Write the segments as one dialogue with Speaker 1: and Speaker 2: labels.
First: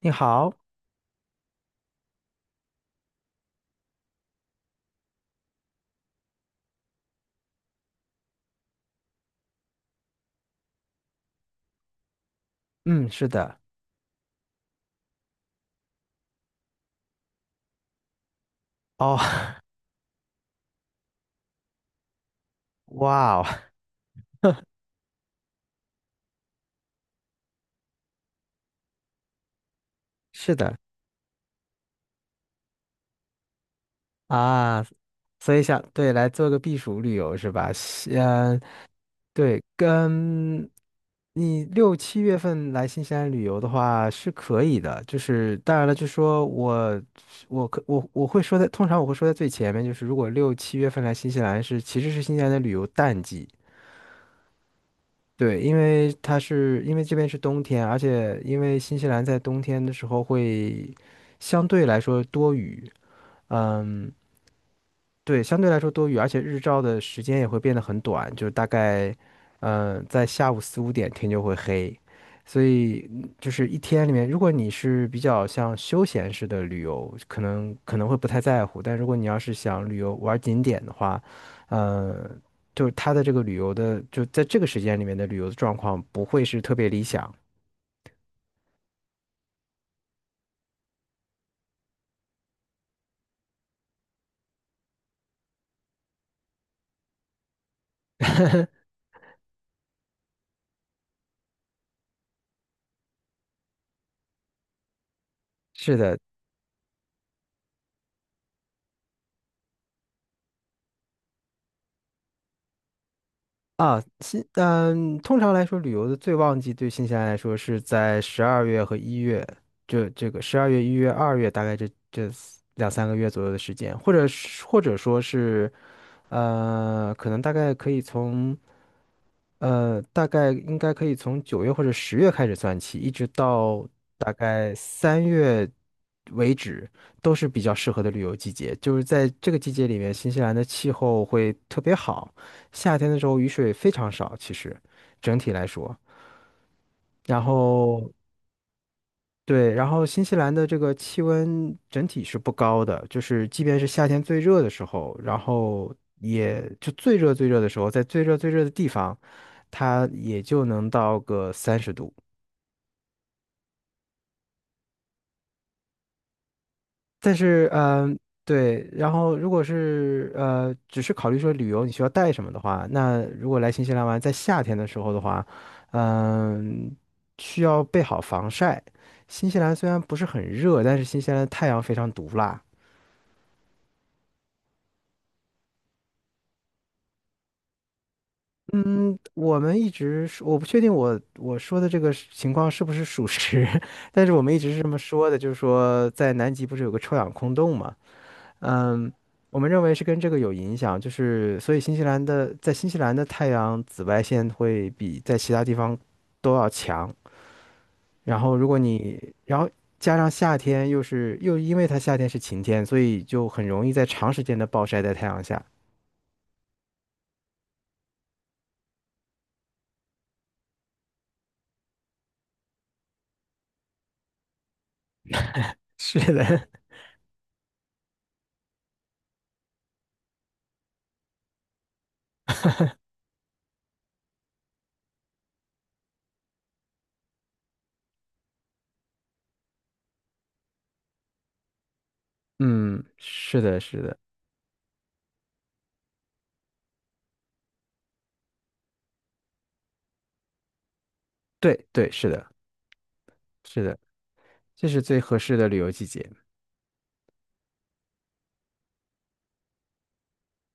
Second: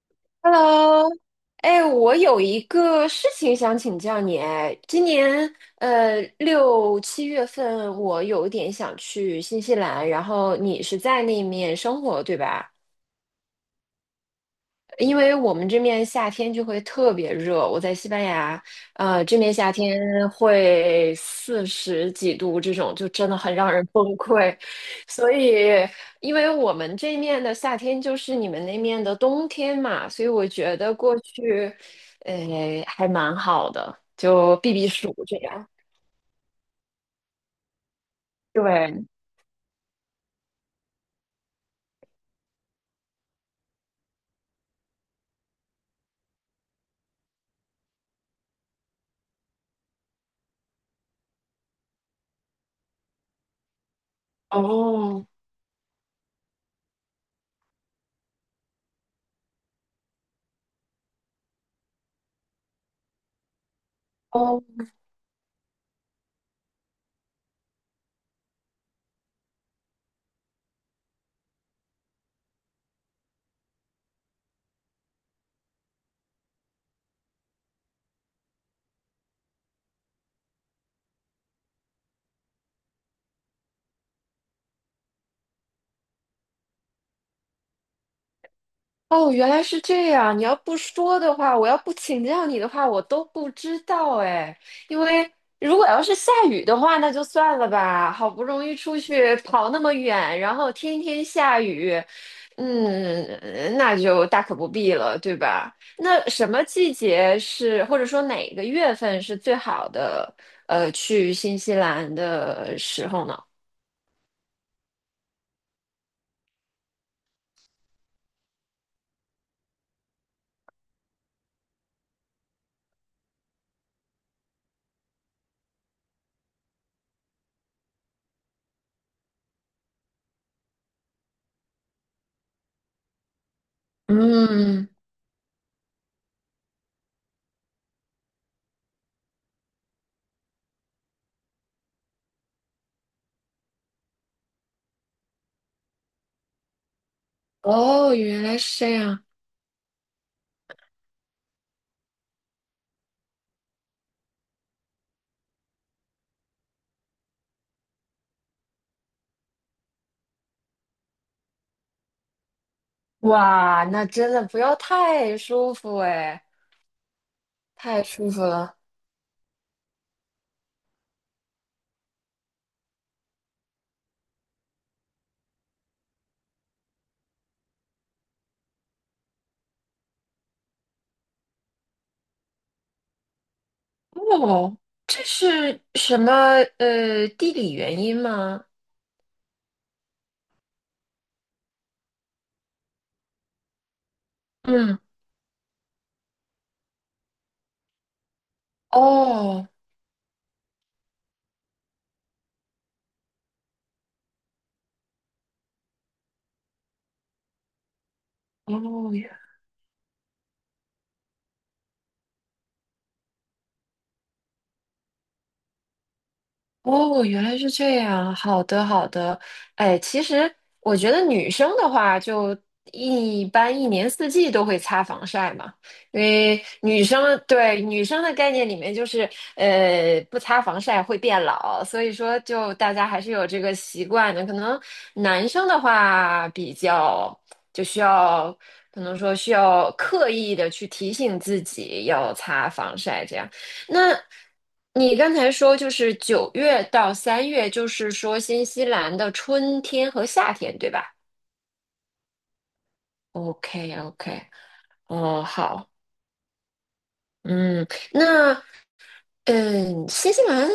Speaker 1: 你好，
Speaker 2: Hello，哎，我有一个事情想请教你。哎，今年6、7月份，我有点想去新西兰，然后你是在那面生活，对吧？
Speaker 1: 嗯，是的，
Speaker 2: 因为我们这面夏天就会特别热，我在西班牙，
Speaker 1: 哦，
Speaker 2: 这面夏 天会40几度，这种就真
Speaker 1: 哇
Speaker 2: 的
Speaker 1: 哦，
Speaker 2: 很让人崩溃。所以，因为我们这面的夏天就是你们那面的冬天嘛，所以我
Speaker 1: 是
Speaker 2: 觉
Speaker 1: 的
Speaker 2: 得过去，呃，还蛮好的，就避
Speaker 1: 啊，
Speaker 2: 避暑这
Speaker 1: 所以
Speaker 2: 样。
Speaker 1: 想，对，来做个避暑旅游是吧？
Speaker 2: 对，
Speaker 1: 对，跟你六七月份来新西兰旅游的话是可以的，就是当然了，就说我我可我我会说在，通常我会说在最前面，就是如果六七月份来新西兰其实是新西兰的旅游淡季，
Speaker 2: 哦，
Speaker 1: 对，因为因为这边是冬天，而且因为新西兰在冬天的时候会相对来说多雨，嗯，
Speaker 2: 哦
Speaker 1: 对，相对来说多雨，而且日照的时间也会变得很短，就是大概，在下午四五点天就会黑，所以就是一天里面，如果你是比较像休闲式的旅游，可能会不太在乎，但如果你要是想旅游玩景点的话，嗯，就是它的这个旅游的，就在这个时间里面的旅游的状况不会是特别理想。
Speaker 2: 哦，原来是这样。你要不说的话，我要不请教你的话，我都不知道哎。因为如果要是下雨的话，那就算了吧。好不容易出去跑那么远，然后天天下雨，嗯，那就大可不必了，对吧？
Speaker 1: 是的，
Speaker 2: 那什么季节是，或者说哪个月份是最好的，去新西兰的时候呢？
Speaker 1: 啊，通常来说，旅游的最旺季对新西兰来说是在十二月和一月，这个十二月、一月、二月，大概这四两三个月左右的时间，或者说是，可能大概可以从呃，大概应该可以从九月或者十月开始算起，一直到大概
Speaker 2: 嗯，
Speaker 1: 三月为止，都是比较适合的旅游季节。就是在这个季节里面，新西兰的气候会特别好，夏天的时候雨水非常少，其实整体来说。然后，
Speaker 2: 哦，原来是这样。
Speaker 1: 对，然后新西兰的这个气温整体是不高的，就是即便是夏天最热的时候，然后也就最热最热的时候，在最热最热的地方，它也就能到个三十度。
Speaker 2: 哇，那真的不要太舒服哎，
Speaker 1: 但是，
Speaker 2: 太舒服了。
Speaker 1: 对，然后如果是只是考虑说旅游你需要带什么的话，那如果来新西兰玩，在夏天的时候的话，嗯、需要备好防晒。新西兰虽然不是很热，但是新西兰的太阳非常毒辣。
Speaker 2: 哦，这是什么地理原因吗？
Speaker 1: 嗯，我们一直是我不确定我说的这个是情况是不是属实，但是我们一直是这么
Speaker 2: 嗯，
Speaker 1: 说的，就是说在南极不是有个臭氧空洞嘛？嗯，我
Speaker 2: 哦
Speaker 1: 们认为是跟这个有影响，就是所以新西兰的在新西兰的太阳紫外线会比在其他地方都要强，然后如果
Speaker 2: 哦，
Speaker 1: 你然后加上夏天又是又因为它夏天是晴天，所以就很容易在长时间的暴晒在太阳下。
Speaker 2: 哦，原来是这样。好的，好的。哎，其实我觉得女生的话，就一般一年四季都会擦防晒嘛，
Speaker 1: 是
Speaker 2: 因为
Speaker 1: 的，
Speaker 2: 女生对女生的概念里面就是，不擦防晒会变老，所以说就大家还是有这个习惯的。可能男生的话比较就需要，可能说需要刻意的去提醒自己要 擦防
Speaker 1: 嗯，
Speaker 2: 晒这样。
Speaker 1: 是的，是
Speaker 2: 那
Speaker 1: 的，
Speaker 2: 你刚才说就是9月到3月，就是说新西兰的春天和夏天，对吧
Speaker 1: 对对是的。是
Speaker 2: ？OK
Speaker 1: 的，
Speaker 2: OK，
Speaker 1: 这是最合
Speaker 2: 哦，
Speaker 1: 适的旅
Speaker 2: 好，
Speaker 1: 游季节。
Speaker 2: 嗯，那新西兰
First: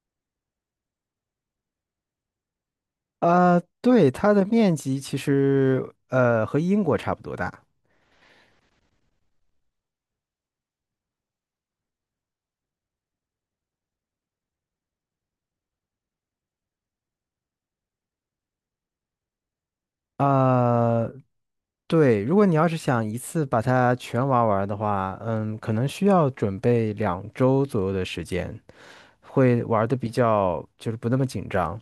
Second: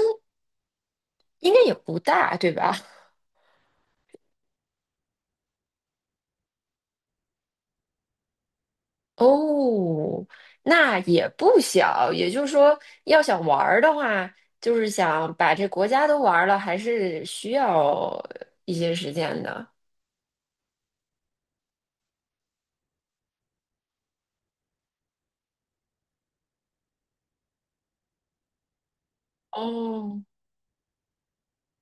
Speaker 2: 应该也不大，对吧？
Speaker 1: 啊、对，它的面积其实和英国差不多大。
Speaker 2: 哦，那也不小，也就是说，要想玩儿的话，就是想把这国家都玩儿了，还是需要一些时间的。
Speaker 1: 啊、对，如果你要是想一次把它全玩完的话，可能需要准备两周左右的时间，会玩的比
Speaker 2: 哦，
Speaker 1: 较就是不那么紧张。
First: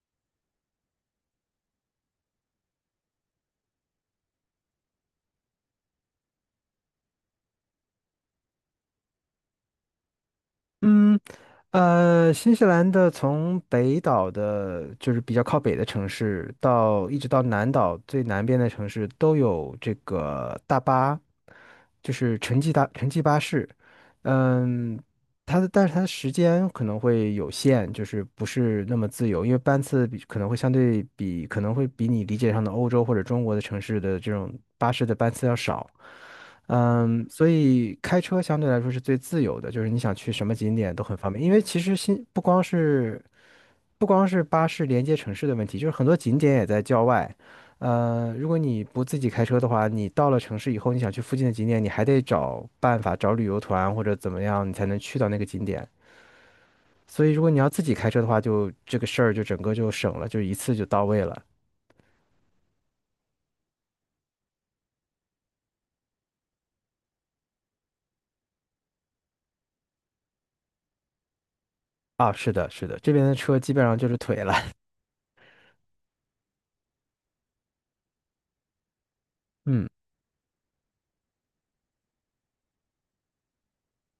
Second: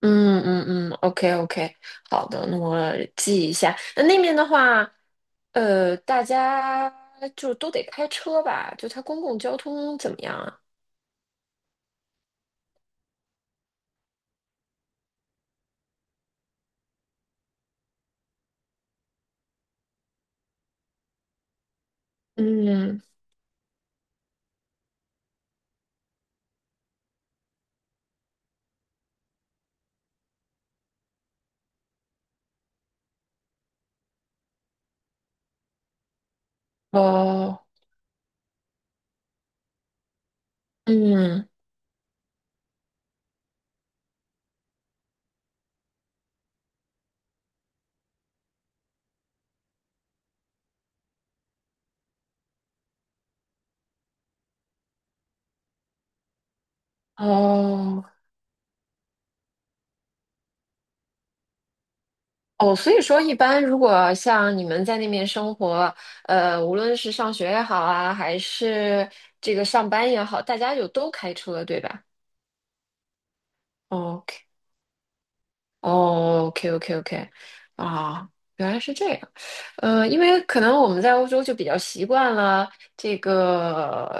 Speaker 2: 嗯嗯嗯，OK OK，好的，那我记一下。那那边的话，大家就都得开车吧？就它公共交通怎么样啊？
Speaker 1: 嗯，新西兰的从北岛的，就是比较靠北的城市，一直到南岛最南边的城市，都有这个大巴，就是城际大
Speaker 2: 嗯，
Speaker 1: 城际巴士。嗯，但是它的时间可能会有限，就是不是那么自由，因为班次比可能会相对比可能会比你理解上的欧洲或者中国的城市的这种巴士的班次要少。嗯，所
Speaker 2: 哦，
Speaker 1: 以开车相对来说是最自由的，就是你想去什么景点都很方便。
Speaker 2: 嗯，
Speaker 1: 因为其实新不光是不光是巴士连接城市的问题，就是很多景点也在郊外。如果你不自己开车的话，你到了城市以后，你想去附近的景点，你还得找办法找旅游团或者怎么样，你才能去到那个景点。所以如果你要自己
Speaker 2: 哦，
Speaker 1: 开车的话，就这个事儿就整个就省了，就一次就到位了。
Speaker 2: 哦，所以说，一般如果像你们在那边生活，无论是上学也好啊，还是这个上班也好，大家就都开车，对吧
Speaker 1: 啊，是的，是的，这边的车基本
Speaker 2: 哦
Speaker 1: 上就是腿
Speaker 2: ？OK。
Speaker 1: 了。
Speaker 2: 哦，OK OK OK，啊，原来是这样，
Speaker 1: 嗯
Speaker 2: 因为可能我们在欧洲就比较习惯了这个，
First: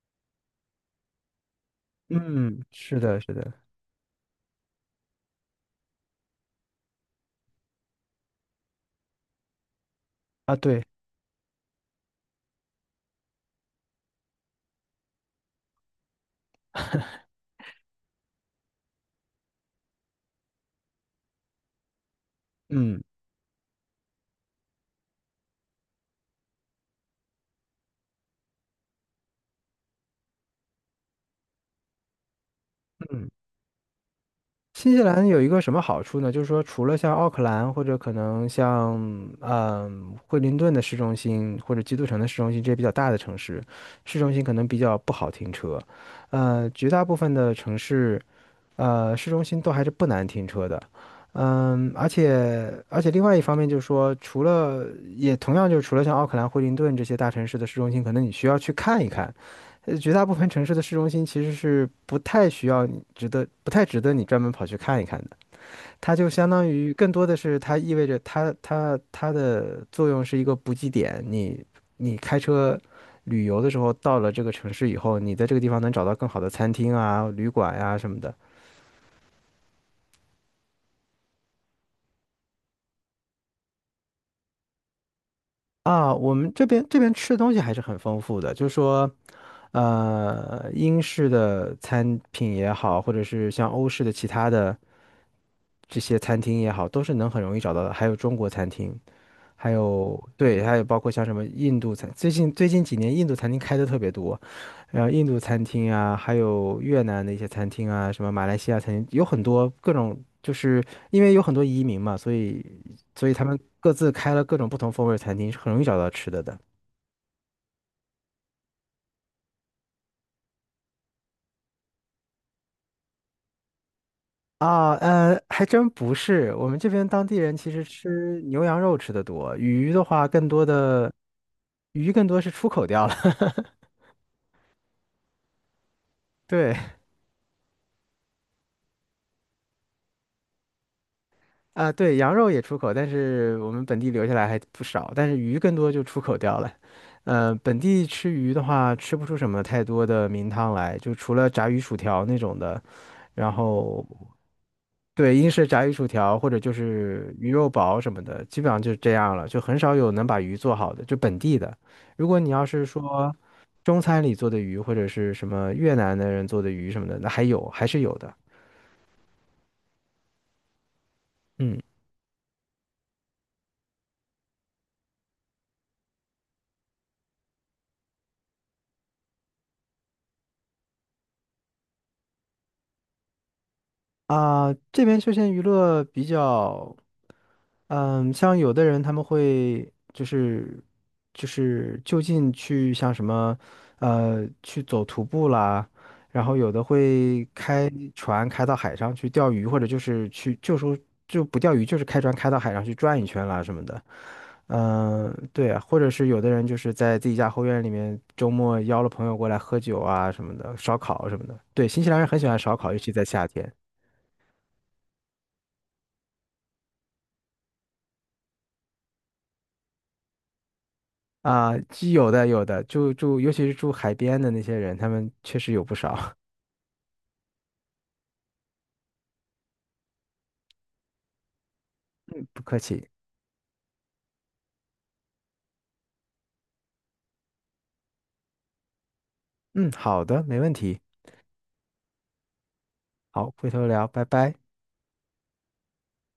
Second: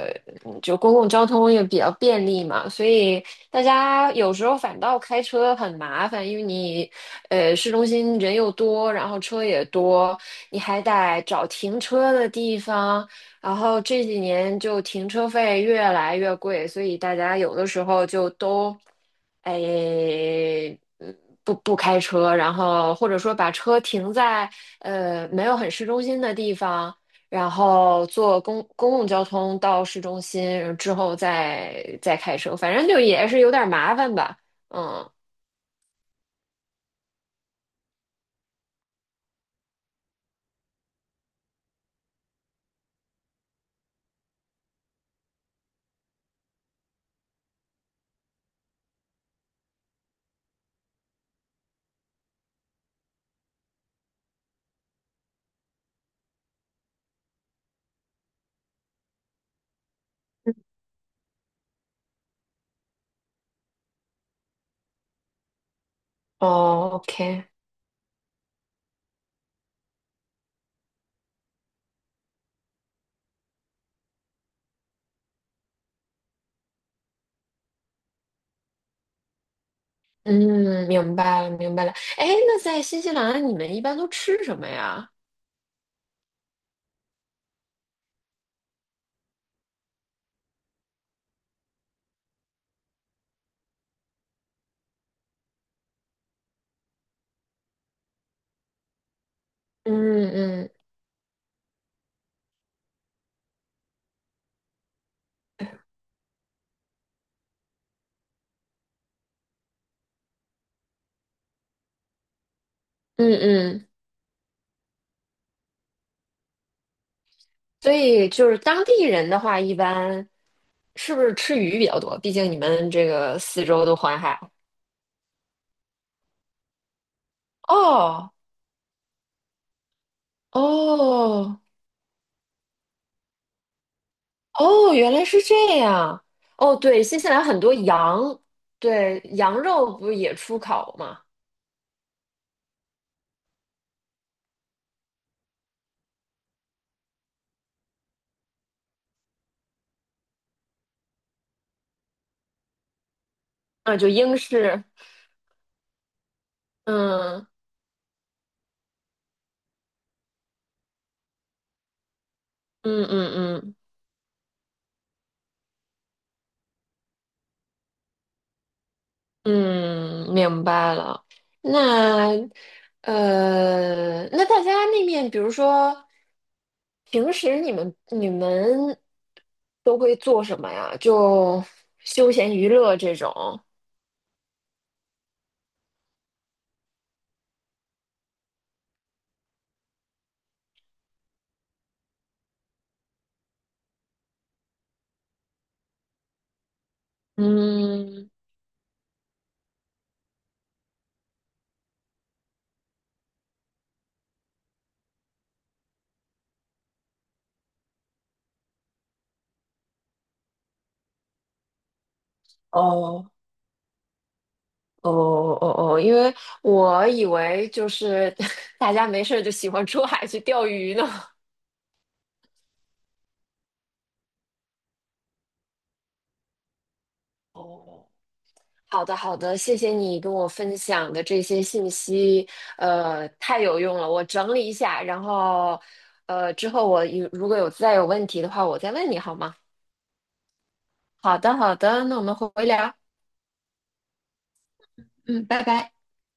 Speaker 2: 就公共交通也比较便利
Speaker 1: 嗯，
Speaker 2: 嘛，所
Speaker 1: 是的，
Speaker 2: 以
Speaker 1: 是的，
Speaker 2: 大家有时候反倒开车很麻烦，因为你，市中心人又多，然后车也多，
Speaker 1: 啊，
Speaker 2: 你还
Speaker 1: 对。
Speaker 2: 得找停车的地方，然后这几年就停车费越来越贵，所以大家有的时候就都，哎，嗯不开车，然后
Speaker 1: 嗯。
Speaker 2: 或者说把车停在没有很市中心的地方，然后坐公共交通到市中心之后再开车，反正就也
Speaker 1: 嗯，
Speaker 2: 是有点麻烦吧，
Speaker 1: 新西
Speaker 2: 嗯。
Speaker 1: 兰有一个什么好处呢？就是说，除了像奥克兰或者可能像惠灵顿的市中心或者基督城的市中心这些比较大的城市，市中心可能比较不好停车。绝大部分的城市，市中心都还是不难停车的。嗯，而且另外一方面就是说，除了也同样就是除了像奥克兰、惠灵顿这些大城市的市中心，可能你需要去看一看。绝大部分城市的市中心其实是不太需要你值得，不太值得你专门跑去看一看的。它就相当
Speaker 2: 哦
Speaker 1: 于更多的
Speaker 2: ，OK，
Speaker 1: 是它意味着它的作用是一个补给点。你开车旅游的时候到了这个城市以后，你在这个地方能找到更好的餐厅啊、旅馆呀、什么的
Speaker 2: 嗯，明白了，明白了。哎，那在新西兰你们一般都吃什么呀？
Speaker 1: 啊。我们这边吃的东西还是很丰富的，就是说英式的餐品也好，或者是像欧式的其他的这些餐厅也好，都是能很容易找到的。还有中国餐厅，还
Speaker 2: 嗯
Speaker 1: 有对，
Speaker 2: 嗯
Speaker 1: 还有包括像什么印度餐，最近几年印度餐厅开的特别多，然后印度餐厅啊，还有越南的一些餐厅啊，什么马来西亚餐厅，有很多各种，就是因为有很多移民嘛，所以所
Speaker 2: 嗯
Speaker 1: 以他们
Speaker 2: 嗯，
Speaker 1: 各自开了各种不同风味儿的餐厅，是很容易找到吃的的。
Speaker 2: 所以就是当地人的话，一般是不是吃鱼比较多？毕竟你们这个四周都环海。
Speaker 1: 啊，还真不是。我们这边当地人其实
Speaker 2: 哦
Speaker 1: 吃牛羊肉吃的多，
Speaker 2: 哦
Speaker 1: 鱼更多是出口掉了。
Speaker 2: 哦，原来是这样。哦，
Speaker 1: 对。
Speaker 2: 对，新西兰很多羊，对，羊肉不是也出口吗？
Speaker 1: 啊，对，羊肉也出口，但是我们本地留下来还不少，但是鱼更多就出口掉了。本地吃鱼的话，吃不出什么太多的名堂来，就除了炸鱼薯条那种的，然
Speaker 2: 啊，
Speaker 1: 后
Speaker 2: 就英式。
Speaker 1: 对，英式炸鱼薯条或者就是
Speaker 2: 嗯
Speaker 1: 鱼肉堡什么的，基本上就是这样了，就很少有能把鱼做好的，就本地的。如果你要是
Speaker 2: 嗯
Speaker 1: 说
Speaker 2: 嗯嗯。
Speaker 1: 中餐里做的鱼，或者是什么越南的人做的鱼什么的，那还有，还是有的。
Speaker 2: 嗯，明白了。
Speaker 1: 嗯。
Speaker 2: 那那大家那面，比如说平时你们都会做什么呀？就休闲娱乐这种。
Speaker 1: 啊，这边休闲娱乐比较，嗯，像有的人他们会就是就近去像什么，去走徒步啦，然后有的会开
Speaker 2: 嗯，
Speaker 1: 船开到海上去钓鱼，或者就是去就说就不钓鱼，就是开船开到海上去转一圈啦什么的。嗯，对啊，或者是有的人就是在自己家后院里面周末邀了朋友过来喝酒啊什么的，烧烤什么的。对，新西兰人很喜欢烧烤，尤其在
Speaker 2: 哦
Speaker 1: 夏天。
Speaker 2: 哦哦哦，因为我以为就是 大家没事儿就喜欢出海去钓鱼呢。
Speaker 1: 啊，有的有的，尤其是住海边的那些人，他们确实有不少。
Speaker 2: 哦好的，好的，谢谢你跟我分享的这些信息，
Speaker 1: 嗯，不客气。
Speaker 2: 太有用了。我整理一下，然后，之后如果有再有问题的话，我再问你好吗？
Speaker 1: 嗯，好的，没问题。
Speaker 2: 好的，好的，那我们回聊，
Speaker 1: 好，回头聊，拜拜。
Speaker 2: 嗯，拜拜。